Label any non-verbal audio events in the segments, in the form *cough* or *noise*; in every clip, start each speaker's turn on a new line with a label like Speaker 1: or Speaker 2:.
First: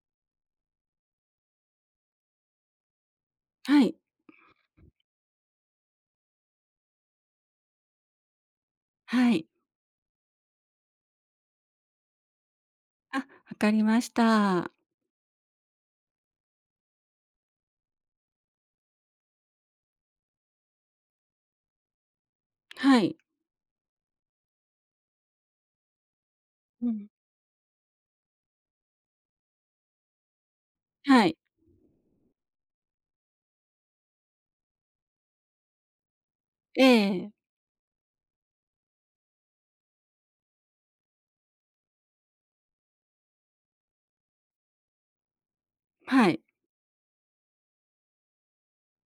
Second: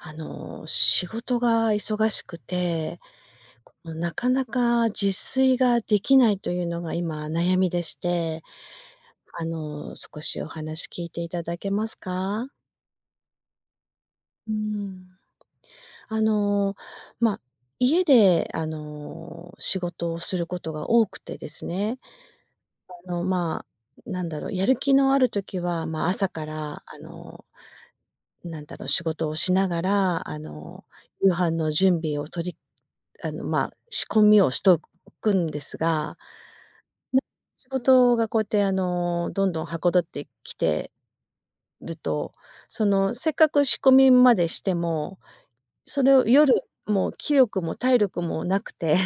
Speaker 1: あの、仕事が忙しくて、
Speaker 2: はい。
Speaker 1: なかなか自炊ができないというのが今悩みでして、
Speaker 2: は
Speaker 1: あ
Speaker 2: い。
Speaker 1: の少しお話聞いていただけますか？
Speaker 2: あ、わかりまし
Speaker 1: うー
Speaker 2: た。
Speaker 1: ん。あの、ま、家であの仕事をすることが多くてですね。
Speaker 2: は
Speaker 1: あ
Speaker 2: い。
Speaker 1: の、ま、なんだろう、やる気のある時は、ま、朝から
Speaker 2: う
Speaker 1: あ
Speaker 2: ん。
Speaker 1: の、なんだろう、仕事をしながらあの、
Speaker 2: は
Speaker 1: 夕
Speaker 2: い。
Speaker 1: 飯の準備をとりあの、ま、仕込みをしとくんですが、な
Speaker 2: ええ。
Speaker 1: 仕事がこうやってあの、どんどん、捗ってきてると、そのせっかく仕込みまでしても、それを
Speaker 2: はい。
Speaker 1: 夜もう、気力も体力もなくて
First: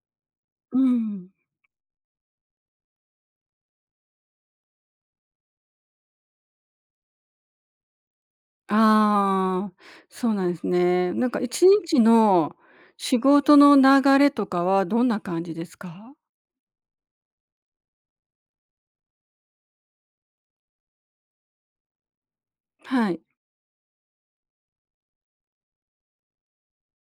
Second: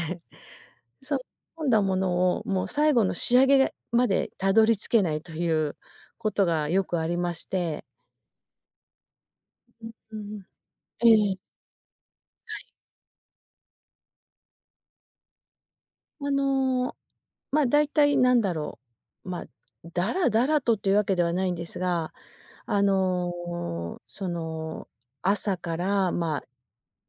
Speaker 2: う
Speaker 1: そう、仕
Speaker 2: ん。
Speaker 1: 込んだものをもう、最後の仕上げまでたどり着けないということがよくありまして。
Speaker 2: ああ、
Speaker 1: うん、う
Speaker 2: そう
Speaker 1: んう
Speaker 2: な
Speaker 1: ん。
Speaker 2: んですね。なん
Speaker 1: ええ。
Speaker 2: か1日の
Speaker 1: はい。
Speaker 2: 仕事の流れとかはどんな感じですか？
Speaker 1: あの、ま、だいたいなんだろう、ま、ダラダラとというわけではないんですが、あ
Speaker 2: はい。
Speaker 1: の、その朝からま、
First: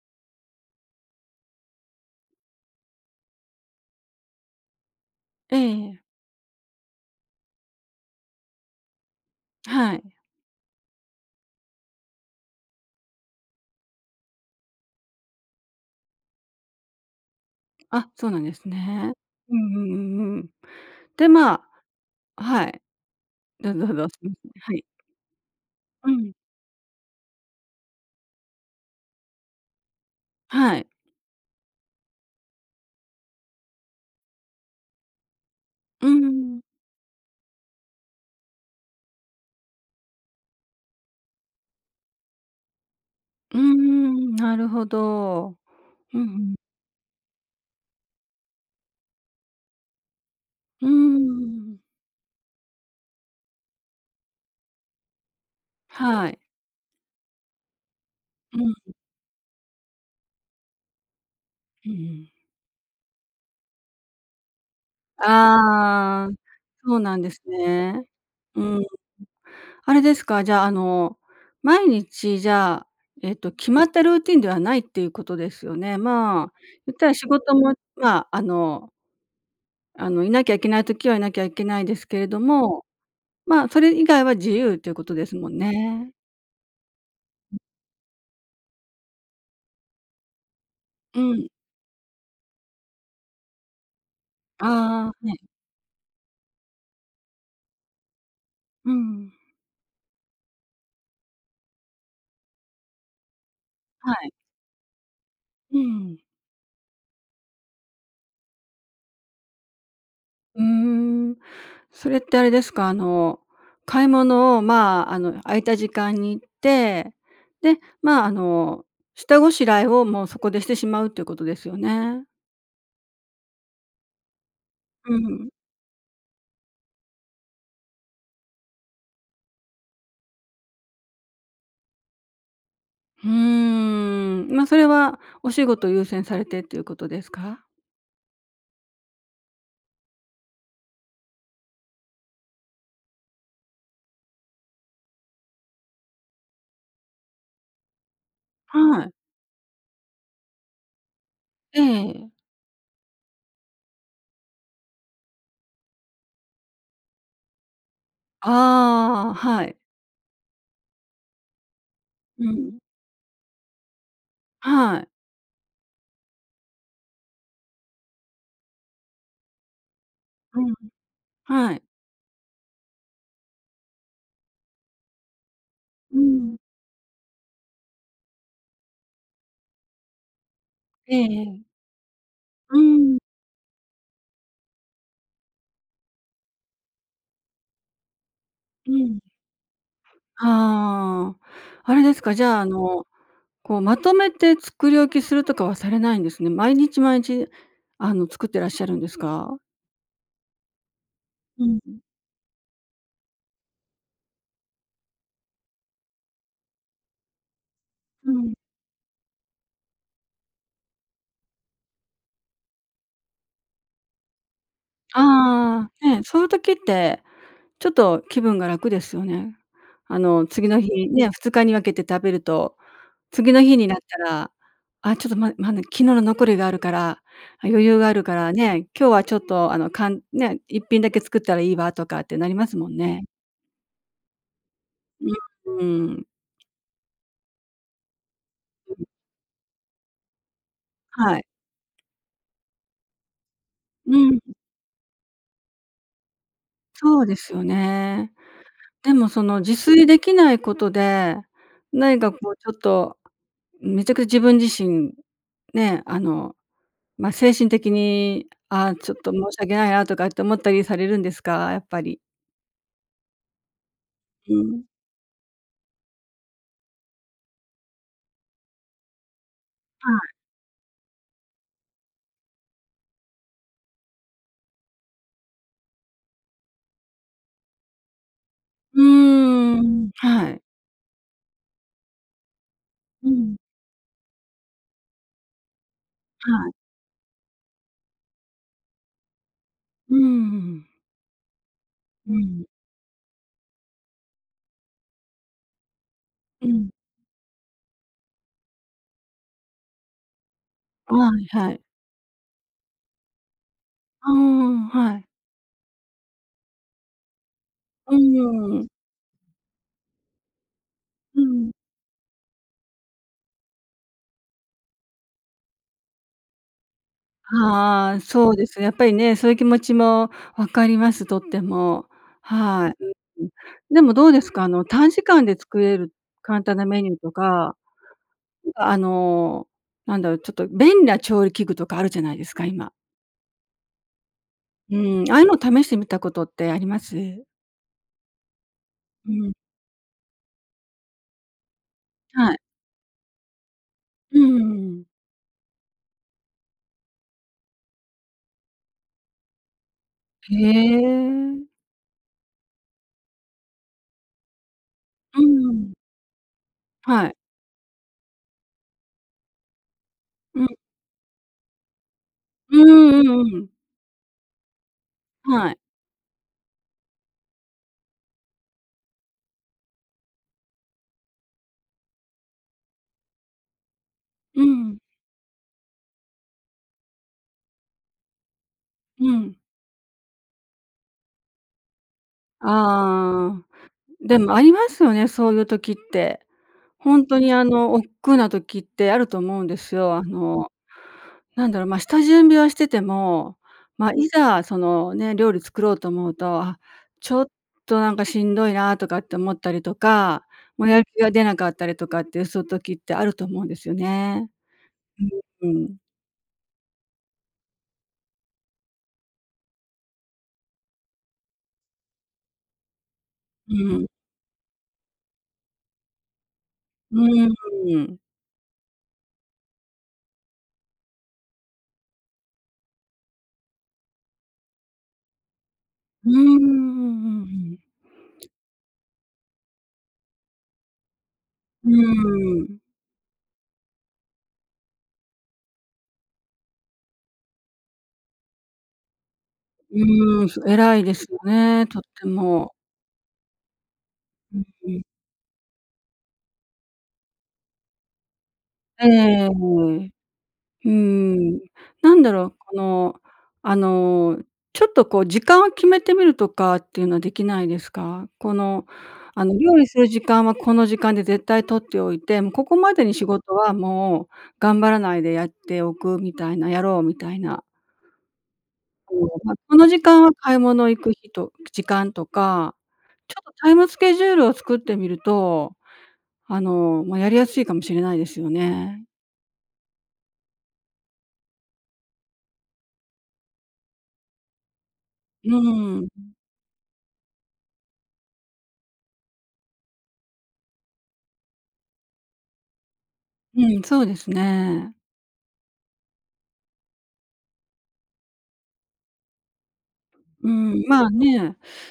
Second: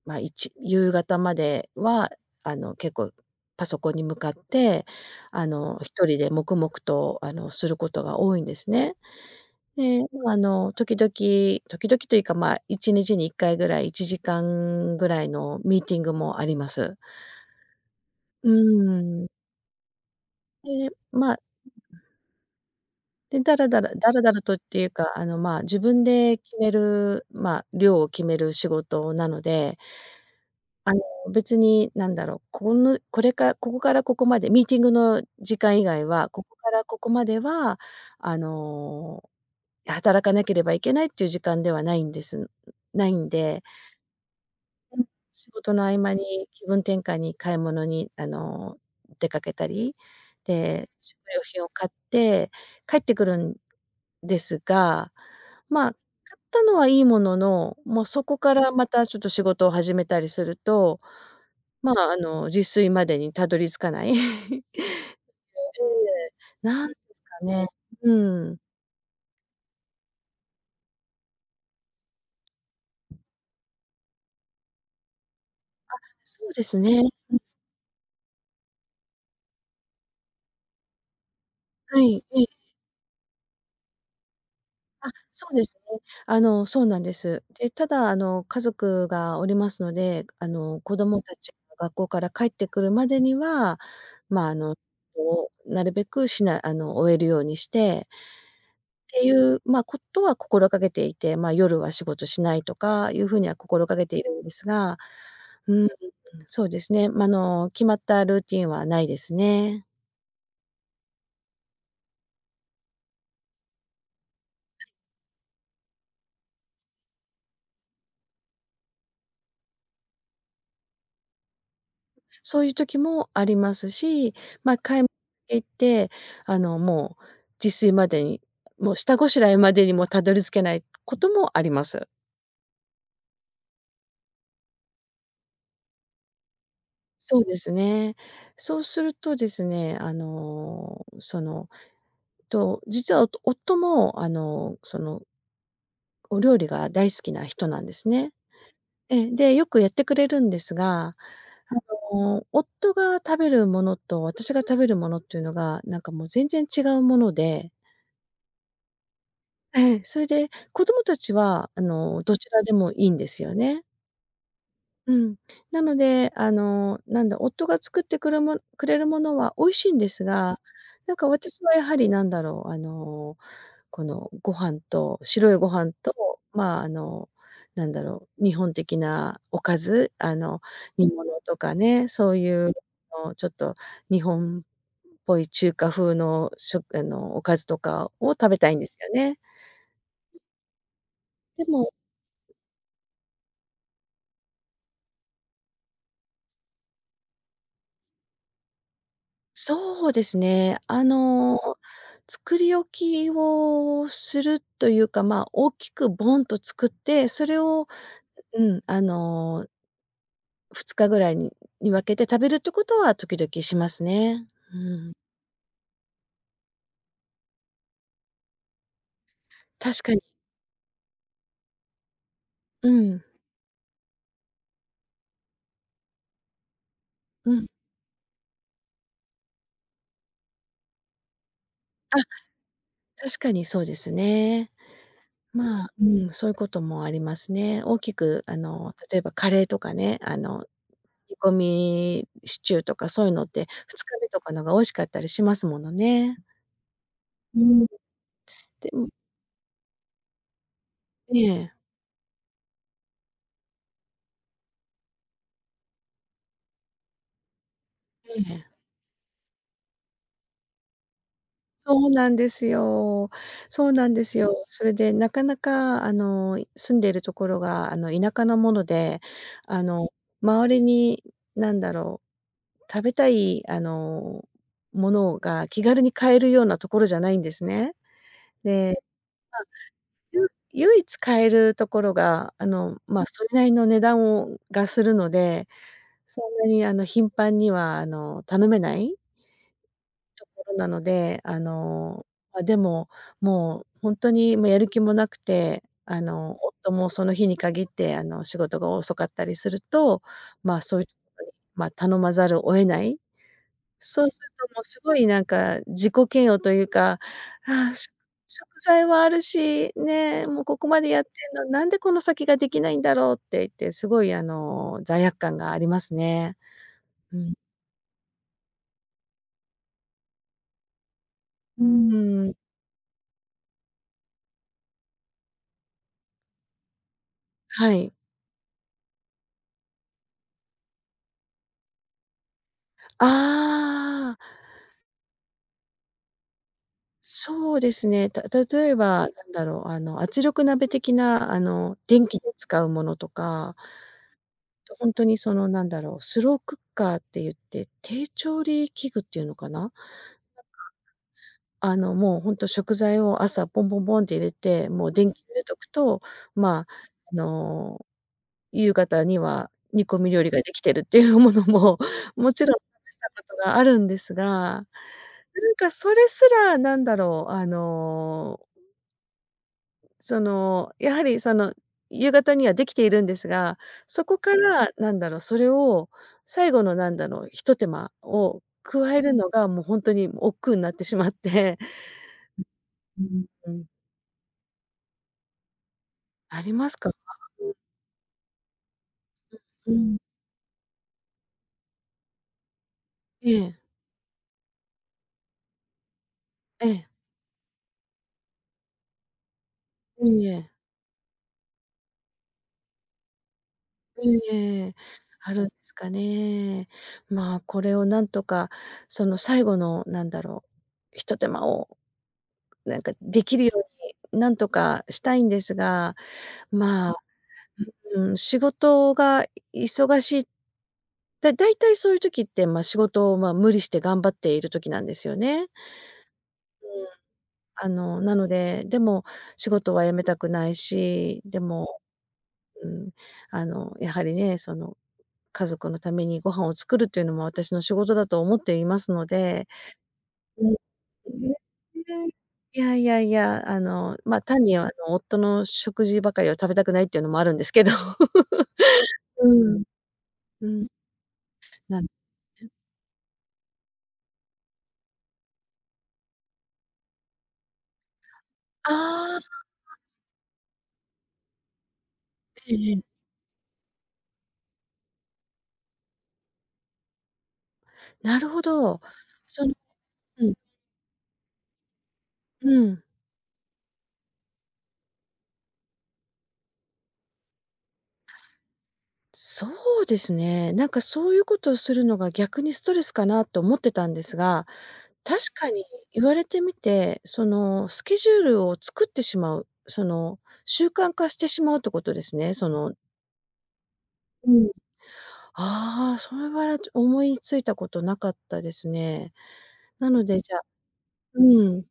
Speaker 1: ま、いち夕方まではあの結構パソコンに向かって、あ
Speaker 2: え
Speaker 1: の
Speaker 2: え。
Speaker 1: 一人で黙々とあのすることが多いんですね。
Speaker 2: は
Speaker 1: で、
Speaker 2: い。
Speaker 1: あの時々時々というか、ま、1日に1回ぐらい1時間ぐらいのミーティングもあります。
Speaker 2: あ、そうなん
Speaker 1: う
Speaker 2: ですね。
Speaker 1: ーん。
Speaker 2: うんうんうんうん。
Speaker 1: で、
Speaker 2: で、
Speaker 1: まあ
Speaker 2: ま
Speaker 1: *unintelligible*
Speaker 2: はい。
Speaker 1: で、ダラ
Speaker 2: ど
Speaker 1: ダ
Speaker 2: ど
Speaker 1: ラ
Speaker 2: ど、
Speaker 1: ダラ
Speaker 2: う
Speaker 1: ダ
Speaker 2: ん。
Speaker 1: ラとっ
Speaker 2: は
Speaker 1: て
Speaker 2: い。
Speaker 1: いうか、あの、ま、自分
Speaker 2: うん。
Speaker 1: で決める、まあ量を決める仕事なので
Speaker 2: はい。
Speaker 1: あの別に何だろう、このこれからここからここまで、ミーティングの時間以外
Speaker 2: う
Speaker 1: は、ここ
Speaker 2: ん。
Speaker 1: からここまでは、あの働かなければいけないっていう時間ではないんです。ないん
Speaker 2: うー
Speaker 1: で
Speaker 2: ん、なるほ
Speaker 1: うん、仕
Speaker 2: ど。
Speaker 1: 事の合間
Speaker 2: うんう
Speaker 1: に
Speaker 2: ん。
Speaker 1: 気分転換に買い物に、あの出かけたり。
Speaker 2: うー
Speaker 1: で、食料品を
Speaker 2: ん。
Speaker 1: 買って帰ってくるんですが。ま、買
Speaker 2: はい。
Speaker 1: ったのはいいものの、もうそこか
Speaker 2: う
Speaker 1: らま
Speaker 2: ん。
Speaker 1: たちょっと仕事を始めたりすると、
Speaker 2: うん
Speaker 1: ま
Speaker 2: う
Speaker 1: あ、あ
Speaker 2: ん。
Speaker 1: の自炊までにたどり着かない。*laughs* *unintelligible*
Speaker 2: ああ、
Speaker 1: 何
Speaker 2: そ
Speaker 1: で
Speaker 2: うなん
Speaker 1: す
Speaker 2: で
Speaker 1: か
Speaker 2: す
Speaker 1: ね。
Speaker 2: ね。
Speaker 1: うん。
Speaker 2: うん。あれですか、じゃあ、あの毎日じゃあ、えっと、決まったルーティンではないっていうことですよ
Speaker 1: あ、
Speaker 2: ね。
Speaker 1: そ
Speaker 2: まあ、
Speaker 1: うです
Speaker 2: 言っ
Speaker 1: ね。
Speaker 2: たら仕
Speaker 1: うん。
Speaker 2: 事もまあ、あのあの、いなきゃいけない時は、いなきゃいけないで
Speaker 1: は
Speaker 2: すけ
Speaker 1: い、
Speaker 2: れど
Speaker 1: ええ。
Speaker 2: も、まあ、それ以外は、自由というこ
Speaker 1: あ、
Speaker 2: とです
Speaker 1: そ
Speaker 2: も
Speaker 1: う
Speaker 2: ん
Speaker 1: ですね。
Speaker 2: ね。
Speaker 1: あの、そうなんです。
Speaker 2: うん。
Speaker 1: で、ただあの、家族がおりますので、くあの、子
Speaker 2: う
Speaker 1: 供た
Speaker 2: ん。
Speaker 1: ちが、学校から帰ってくるまでには、まあ、あ
Speaker 2: あ
Speaker 1: の、
Speaker 2: あああ、ね。
Speaker 1: こう、なるべくしなあの、終えるようにして
Speaker 2: う
Speaker 1: ってい
Speaker 2: ん。
Speaker 1: う、ま、ことは心がけていて。ま、夜は仕事しないとか、いう風には心掛け
Speaker 2: は
Speaker 1: てい
Speaker 2: い。
Speaker 1: るんですが。う
Speaker 2: う
Speaker 1: ーん、
Speaker 2: ん。
Speaker 1: そうですね。まあ、あの、決まったルーティンはないですね。
Speaker 2: うーん。それってあれですか、あの、買い物を、
Speaker 1: はい。
Speaker 2: まあ、あの、空いた時間に行って、で、まあ、あの、下ごしらえを、もうそこでしてしまうということですよね？
Speaker 1: そういう時もありますし、ま、買い
Speaker 2: うん、ううん。
Speaker 1: 行って、あの、もう自炊までに、もう下ごしらえまでにも、たどり着けないこともあります。
Speaker 2: ふーん。ま、それは、お仕事優先されて、っていうことです
Speaker 1: そうで
Speaker 2: か？
Speaker 1: すね。そうするとですね、あの、その、と、実はおと夫も、あの、そのお料理が大好きな人なんですね。
Speaker 2: はい。
Speaker 1: ええ、で、よくやってくれるんですが、
Speaker 2: え
Speaker 1: あ
Speaker 2: え。
Speaker 1: の、夫が食べるものと、私が食べるものっていうのが、なんかもう全然違うもので。
Speaker 2: ああ、はい。
Speaker 1: ええ、それで、子供たちは、あの、ど
Speaker 2: う
Speaker 1: ちら
Speaker 2: ん。
Speaker 1: でもいいんですよね。
Speaker 2: はい。
Speaker 1: うん。なので、あの、なんだ、夫が作ってくるもくれるものは美味しいんです
Speaker 2: う
Speaker 1: が、
Speaker 2: ん。
Speaker 1: なんか私
Speaker 2: は
Speaker 1: は
Speaker 2: い。
Speaker 1: やはり何だろう、あの、このご飯と、白いご飯と、
Speaker 2: うん。
Speaker 1: まあ、あの、何だろう、日本的なおかず、あの、煮
Speaker 2: ええ
Speaker 1: 物と
Speaker 2: ええ。
Speaker 1: かね、そういう
Speaker 2: うーん。
Speaker 1: のちょっと日本っぽい中華風のしょあの、おかずとかを食べたいんで
Speaker 2: う
Speaker 1: すよ
Speaker 2: ん。
Speaker 1: ね。うん。
Speaker 2: はあ、
Speaker 1: でも
Speaker 2: あれですか、じゃあ、あの、こう、まとめて作り置きするとかはされないんですね。毎日、まいち、あの、作ってらっしゃるんですか？
Speaker 1: そうですね。あの、
Speaker 2: うんうん。
Speaker 1: 作り置きをするというか、ま、大きくボンと作って、それを、
Speaker 2: うん。
Speaker 1: ううん、あの2日ぐらいにに分けて食べるってことは時々しますね。うん。
Speaker 2: ああ、ね、そういう時って、ちょっと気分が楽ですよね。
Speaker 1: 確か
Speaker 2: あ
Speaker 1: に。
Speaker 2: の、次の日ね、2日に分けて食べると、
Speaker 1: うん。
Speaker 2: 次の日になったら、あ、ちょっとままね、昨日の残りがあるから、あ、
Speaker 1: うん。
Speaker 2: 余裕があるからね、今日はちょっとあの、かんね、1品だけ作ったらいいわと
Speaker 1: あ、
Speaker 2: かってなりますもんね。
Speaker 1: 確かにそうですね。
Speaker 2: うん、う
Speaker 1: まあ、う
Speaker 2: ーん。
Speaker 1: ん、そういうこともありますね。大きくあ
Speaker 2: う
Speaker 1: の、
Speaker 2: うん。
Speaker 1: 例えばカレーとかね、あの、煮
Speaker 2: はい。
Speaker 1: 込みシチューとかそういうのってふつ
Speaker 2: う
Speaker 1: かめ
Speaker 2: ん
Speaker 1: と
Speaker 2: う
Speaker 1: か
Speaker 2: ん。
Speaker 1: のが美味しかったりしますものね。
Speaker 2: そうです
Speaker 1: う
Speaker 2: よ
Speaker 1: ん。
Speaker 2: ね。
Speaker 1: でも
Speaker 2: でもその自炊できないことで、
Speaker 1: ええ。
Speaker 2: 何かこうちょっと、めちゃく自分自身ね、あの、ま、精神的
Speaker 1: い
Speaker 2: に
Speaker 1: え。
Speaker 2: ああ、ちょっと申し訳ないなとかって思ったりされるんですか？やっぱ
Speaker 1: そう
Speaker 2: り。
Speaker 1: なんですよそうなんです
Speaker 2: う
Speaker 1: よ。
Speaker 2: ん。
Speaker 1: それでなかなかあの、い住んでるところがあの、田舎のもので、あの、
Speaker 2: はい。
Speaker 1: 周りに何だろう、食べたいあの、ものが気軽に買えるようなところじゃないんですね。で、ま
Speaker 2: う
Speaker 1: あ、
Speaker 2: ーん、
Speaker 1: ゆ
Speaker 2: はい。
Speaker 1: 唯一買えるところがあの、ま、
Speaker 2: うう
Speaker 1: それ
Speaker 2: ん。
Speaker 1: なりの値段をがするので、そんな
Speaker 2: はい。
Speaker 1: にあの、頻繁にはあの、頼めない
Speaker 2: ううん、う
Speaker 1: と
Speaker 2: う
Speaker 1: ころな
Speaker 2: ん。
Speaker 1: ので、あの、
Speaker 2: うん。
Speaker 1: あ、でも、もうほんとにもうやる気もなくて、あの、
Speaker 2: う
Speaker 1: 夫
Speaker 2: ん。
Speaker 1: もその日に限って、あの、仕事が遅かったりすると、まあ、そういう
Speaker 2: あい
Speaker 1: *unintelligible*
Speaker 2: はい。
Speaker 1: ま、頼まざるを得ない。そ
Speaker 2: あ
Speaker 1: う
Speaker 2: あ、あ
Speaker 1: するともう
Speaker 2: ん、
Speaker 1: す
Speaker 2: は
Speaker 1: ご
Speaker 2: い。
Speaker 1: いなんか、自己嫌悪というか、ああ、しょ
Speaker 2: う
Speaker 1: 食
Speaker 2: ーん。
Speaker 1: 材もあるし、ね、もうここまでやって
Speaker 2: う
Speaker 1: んのに、
Speaker 2: ん。
Speaker 1: なんでこの先ができないんだろうって言って、すごい、あの、罪悪感がありますね。うん。
Speaker 2: はあ、そうですね。やっぱりね、そういう気持ちも分かります、とって
Speaker 1: うう
Speaker 2: も。
Speaker 1: ーん。
Speaker 2: はい。うん、うん。でもどうですか？あの、短時間で作れる簡単なメニューとか、
Speaker 1: はい。
Speaker 2: うあの、なんだろう、ちょっと便利な調理器具とかあるじゃないですか、今。
Speaker 1: ああ。
Speaker 2: うん、ああいうのを試してみたことってあります？
Speaker 1: そうですね。た例えば
Speaker 2: う
Speaker 1: なん
Speaker 2: ん。
Speaker 1: だろうあの、圧力鍋的な、あの、電気
Speaker 2: は
Speaker 1: で
Speaker 2: い。
Speaker 1: 使うものとか
Speaker 2: うんう
Speaker 1: と、
Speaker 2: んうん。
Speaker 1: ほんとにその何だろう、スロークッカーって言って、低調理器具っていうのかな、なんか、
Speaker 2: へえ。
Speaker 1: あの、もうほんと食材を朝ボンボンボンって入れて、もう電気
Speaker 2: う
Speaker 1: 入れ
Speaker 2: んう
Speaker 1: とく
Speaker 2: ん。
Speaker 1: と、まあ、
Speaker 2: はい。
Speaker 1: あの、夕方には煮込み料理が
Speaker 2: うん。
Speaker 1: できてるっていうものももちろ
Speaker 2: う
Speaker 1: ん試し
Speaker 2: んう
Speaker 1: た
Speaker 2: ん
Speaker 1: こと
Speaker 2: うん。
Speaker 1: があるんですが、な
Speaker 2: は
Speaker 1: ん
Speaker 2: い。
Speaker 1: かそれすら何だろう、あの、うんその、やはりその夕方にはできているんですが、そこか
Speaker 2: う
Speaker 1: ら
Speaker 2: ん。
Speaker 1: なんだろう、それを最後のなんだろう、一手間を加え
Speaker 2: う
Speaker 1: るの
Speaker 2: ん。
Speaker 1: が、もうほんとにもう億劫なってしまって、うん、
Speaker 2: ああ、
Speaker 1: ううん、うん。
Speaker 2: でもありますよね、そういう時って。
Speaker 1: ありますか？
Speaker 2: ほんとにあ
Speaker 1: うん。
Speaker 2: の、億劫な時ってあると思うんで
Speaker 1: うう
Speaker 2: すよ。
Speaker 1: ん。
Speaker 2: あの、なんだろう、ま、下準備はしてて
Speaker 1: え
Speaker 2: も、
Speaker 1: え。
Speaker 2: ま、いざその、ね、料理作ろうと思うと、あ、
Speaker 1: ええ。
Speaker 2: ちょっとなんかしんどいなとかって思ったりと
Speaker 1: い
Speaker 2: か、
Speaker 1: いえ。
Speaker 2: もうやる気が出なかったりとかってそういう時ってあると思うんですよ
Speaker 1: いい
Speaker 2: ね。
Speaker 1: え、ある
Speaker 2: う
Speaker 1: んで
Speaker 2: ん、う
Speaker 1: す
Speaker 2: ん。
Speaker 1: かね。まあ、これを何とかその最後の何だろう、一手間をなんかできるよ
Speaker 2: う
Speaker 1: う
Speaker 2: ーん。
Speaker 1: になんとかしたいんですが、ま
Speaker 2: う
Speaker 1: あ、
Speaker 2: ーんうーん。
Speaker 1: うーん、仕事がい忙しい。で、大体そういう時って、ま、仕事を、ま、無理して頑張っている時なんですよね。
Speaker 2: うんうん
Speaker 1: うん、
Speaker 2: うんうんうん。
Speaker 1: あの、なので、でも仕事は辞めたくないし、で
Speaker 2: う
Speaker 1: も、
Speaker 2: ーん。
Speaker 1: うん、あの、やはりね、その、家族のためにご飯を作るというのも、私の仕事だと思っていますので。
Speaker 2: うーん、す
Speaker 1: うん、い
Speaker 2: 偉いですよ
Speaker 1: いえ、
Speaker 2: ね、とっ
Speaker 1: ぴ
Speaker 2: て
Speaker 1: らい、
Speaker 2: も。
Speaker 1: いやいやいや、あの、ま、
Speaker 2: う
Speaker 1: 単
Speaker 2: ん
Speaker 1: にあ
Speaker 2: う
Speaker 1: の、
Speaker 2: ん。
Speaker 1: 夫の食事ばかりを食べたくないっていうのもあるんですけど。
Speaker 2: えええ
Speaker 1: *laughs*
Speaker 2: えええええええ。
Speaker 1: うん、
Speaker 2: う
Speaker 1: うん。
Speaker 2: ーん。
Speaker 1: なん
Speaker 2: なんだろう、
Speaker 1: うん。
Speaker 2: この、あの、ちょっとこう時間を決めてみるとかっていうのはできないですか？この、
Speaker 1: あ
Speaker 2: あの、
Speaker 1: あ。
Speaker 2: 料理する時間はこの時間で絶対取っておいて、もうこ
Speaker 1: え
Speaker 2: こ
Speaker 1: え
Speaker 2: ま
Speaker 1: え
Speaker 2: で
Speaker 1: え。
Speaker 2: に仕事はもう頑張らないでやっておくみたいな、やろうみたいな。
Speaker 1: なるほど。
Speaker 2: そう、ま、
Speaker 1: その
Speaker 2: この時間は
Speaker 1: う
Speaker 2: 買い
Speaker 1: ん。
Speaker 2: 物行く日と時間とか、
Speaker 1: うん。
Speaker 2: ちょっとタイムスケジュールを作ってみると、あの、ま、やりやすいかもしれないですよね。
Speaker 1: そうですね。なんかそういうことをするのが、逆にストレスかなと思ってたんですが、確
Speaker 2: う
Speaker 1: かに
Speaker 2: ーん、う
Speaker 1: 言
Speaker 2: ん。
Speaker 1: われてみて、そのスケジュールを作ってしまう。その習慣化してしまうってことですね？その
Speaker 2: うん、そうです
Speaker 1: うん。
Speaker 2: ね。
Speaker 1: ああ、それはれちょ思いついたことなかったですね。なので、
Speaker 2: うー
Speaker 1: じゃ
Speaker 2: ん、まあ
Speaker 1: う
Speaker 2: ね。
Speaker 1: ーん。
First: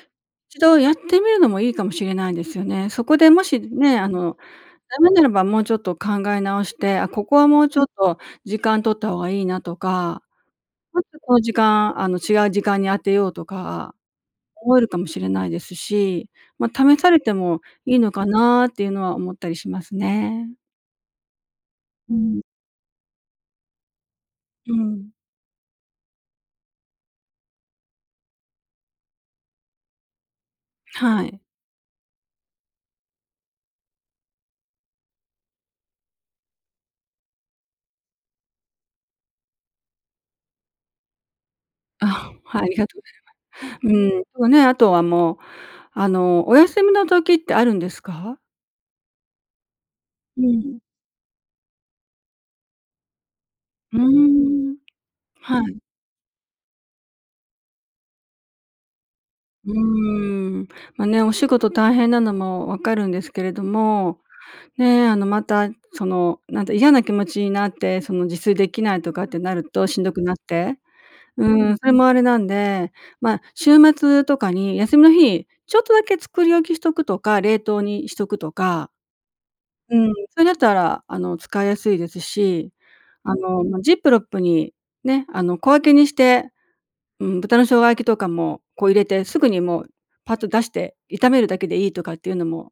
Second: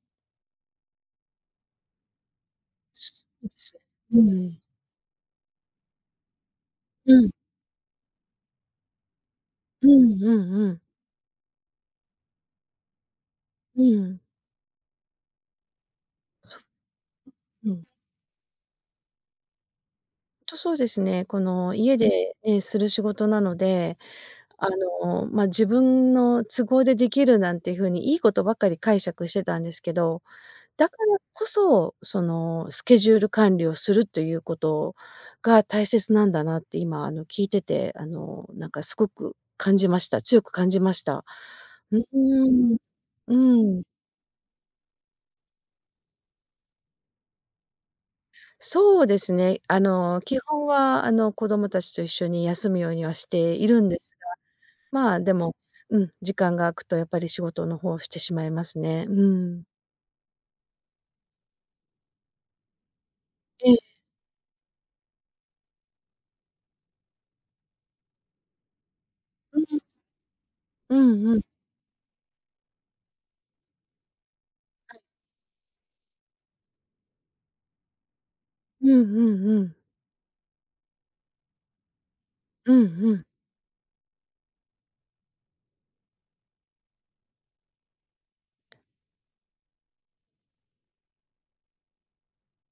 Speaker 2: 一度やってみるのもいいかもしれないですよね。そこ
Speaker 1: そ
Speaker 2: でも
Speaker 1: うで
Speaker 2: し
Speaker 1: す。
Speaker 2: ね、あ
Speaker 1: う
Speaker 2: の
Speaker 1: ん。
Speaker 2: ダメならばもうちょっと考え直して、あ、
Speaker 1: う
Speaker 2: こ
Speaker 1: ん。
Speaker 2: こはもうちょっと時間取った方がいいなと
Speaker 1: うん
Speaker 2: か、
Speaker 1: うんうん。
Speaker 2: もっとこの時間、あの違う時間に当てようと
Speaker 1: う
Speaker 2: か、
Speaker 1: ん。
Speaker 2: 思えるかもしれないですし、
Speaker 1: そ、
Speaker 2: ま試されても
Speaker 1: うん。
Speaker 2: いいのかなっていうのは思ったりしますね。
Speaker 1: とそうですね、この家
Speaker 2: うー
Speaker 1: で、
Speaker 2: ん。
Speaker 1: ええ、する仕事なので、あ
Speaker 2: うん。
Speaker 1: の、ま自分の都合でできるなんて風にいいことばっかり解釈してたんですけど、だから
Speaker 2: はい。
Speaker 1: こそ、そのスケジュール管理をするということが大切なんだなって今あの聞いてて、あのなんかすごく感じました。強く感じました。うう
Speaker 2: あ、はい、あ
Speaker 1: ー
Speaker 2: り
Speaker 1: ん。
Speaker 2: がとう
Speaker 1: う
Speaker 2: ござい
Speaker 1: ん。
Speaker 2: ます。うん、そうね、あとはもうあのお休みの時ってあるんですか？
Speaker 1: そうですね。あの、基
Speaker 2: う
Speaker 1: 本
Speaker 2: ん。
Speaker 1: はあの子供たちと一緒に休むようにはしているん
Speaker 2: う
Speaker 1: で
Speaker 2: ー
Speaker 1: すが、
Speaker 2: ん。
Speaker 1: までも、
Speaker 2: はい。
Speaker 1: うん、時間が空くとやっぱり仕事の方をしてしまいますね。うん。
Speaker 2: うーん、まね、お仕事大変なのも分かるんですけれど
Speaker 1: ええ。
Speaker 2: も、ね、あのまたそのなんだ、嫌な気持ちになって、その自炊できないとかってな
Speaker 1: う
Speaker 2: る
Speaker 1: ん。
Speaker 2: としんどくなって。
Speaker 1: うんうん。
Speaker 2: うん、それもあれなんで、ま週末とかに
Speaker 1: は
Speaker 2: 休
Speaker 1: い。
Speaker 2: みの日、ちょっとだけ作り置きしとくとか、冷凍にしとくと
Speaker 1: う
Speaker 2: か。
Speaker 1: んうんうん。
Speaker 2: うん、それだったらあの使いやすいですし、
Speaker 1: うんうん。
Speaker 2: あの、ジップロックにね、あの小分けにして、うん、豚の生姜焼きとかもこう入れてすぐにもうパッと出して炒めるだけでいいとかっていうのも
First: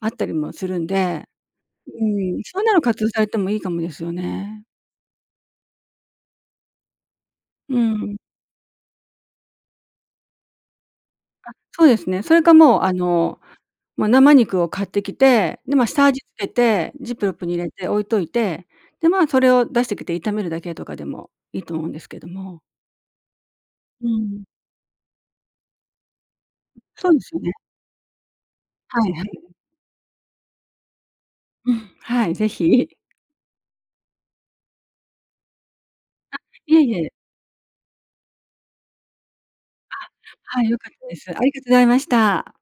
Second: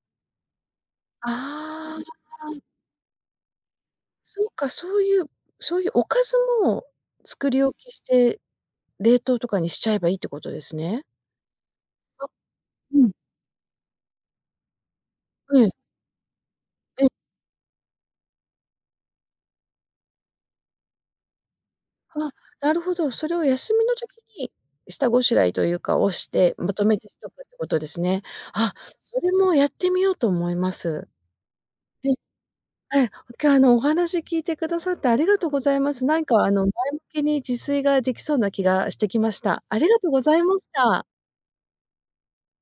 Speaker 2: あったりもするんで、
Speaker 1: あ
Speaker 2: うん、
Speaker 1: あ。
Speaker 2: そんなの活用されてもいいかもですよ
Speaker 1: そう
Speaker 2: ね。
Speaker 1: か、そういうそういうおかずも作り
Speaker 2: う
Speaker 1: 置き
Speaker 2: ー
Speaker 1: し
Speaker 2: ん。
Speaker 1: て、冷凍とかにしちゃえばいいってことですね。
Speaker 2: あそうですね。
Speaker 1: あ、
Speaker 2: それかもうあ
Speaker 1: うん。
Speaker 2: のま生肉を買ってき
Speaker 1: う
Speaker 2: て、
Speaker 1: ん。
Speaker 2: でま下味つけて、
Speaker 1: うん。
Speaker 2: ジップロックに入れて置いといて、でま、それを出してきて炒めるだけとかでもいいと思うんですけど
Speaker 1: あ、
Speaker 2: も。
Speaker 1: なるほど。それを休みの
Speaker 2: う
Speaker 1: 時
Speaker 2: ん。
Speaker 1: に、下ごしらえというか、をしてまとめて
Speaker 2: そう
Speaker 1: し
Speaker 2: で
Speaker 1: とく
Speaker 2: す
Speaker 1: っ
Speaker 2: よね。
Speaker 1: てことですね。あ、
Speaker 2: はい
Speaker 1: そ
Speaker 2: は
Speaker 1: れ
Speaker 2: い。
Speaker 1: もやってみようと思います。
Speaker 2: うん、
Speaker 1: ええ。
Speaker 2: はい、ぜひ。
Speaker 1: ええ。今日あのお話聞いてくださってありがとうございます。なん
Speaker 2: あ、
Speaker 1: かあの前
Speaker 2: いえい
Speaker 1: 向
Speaker 2: え。
Speaker 1: きに自炊ができそうな気がしてきました。ありがとうござい
Speaker 2: あ、
Speaker 1: ま
Speaker 2: は
Speaker 1: し
Speaker 2: い、良かっ
Speaker 1: た。
Speaker 2: たです。ありがとうございました。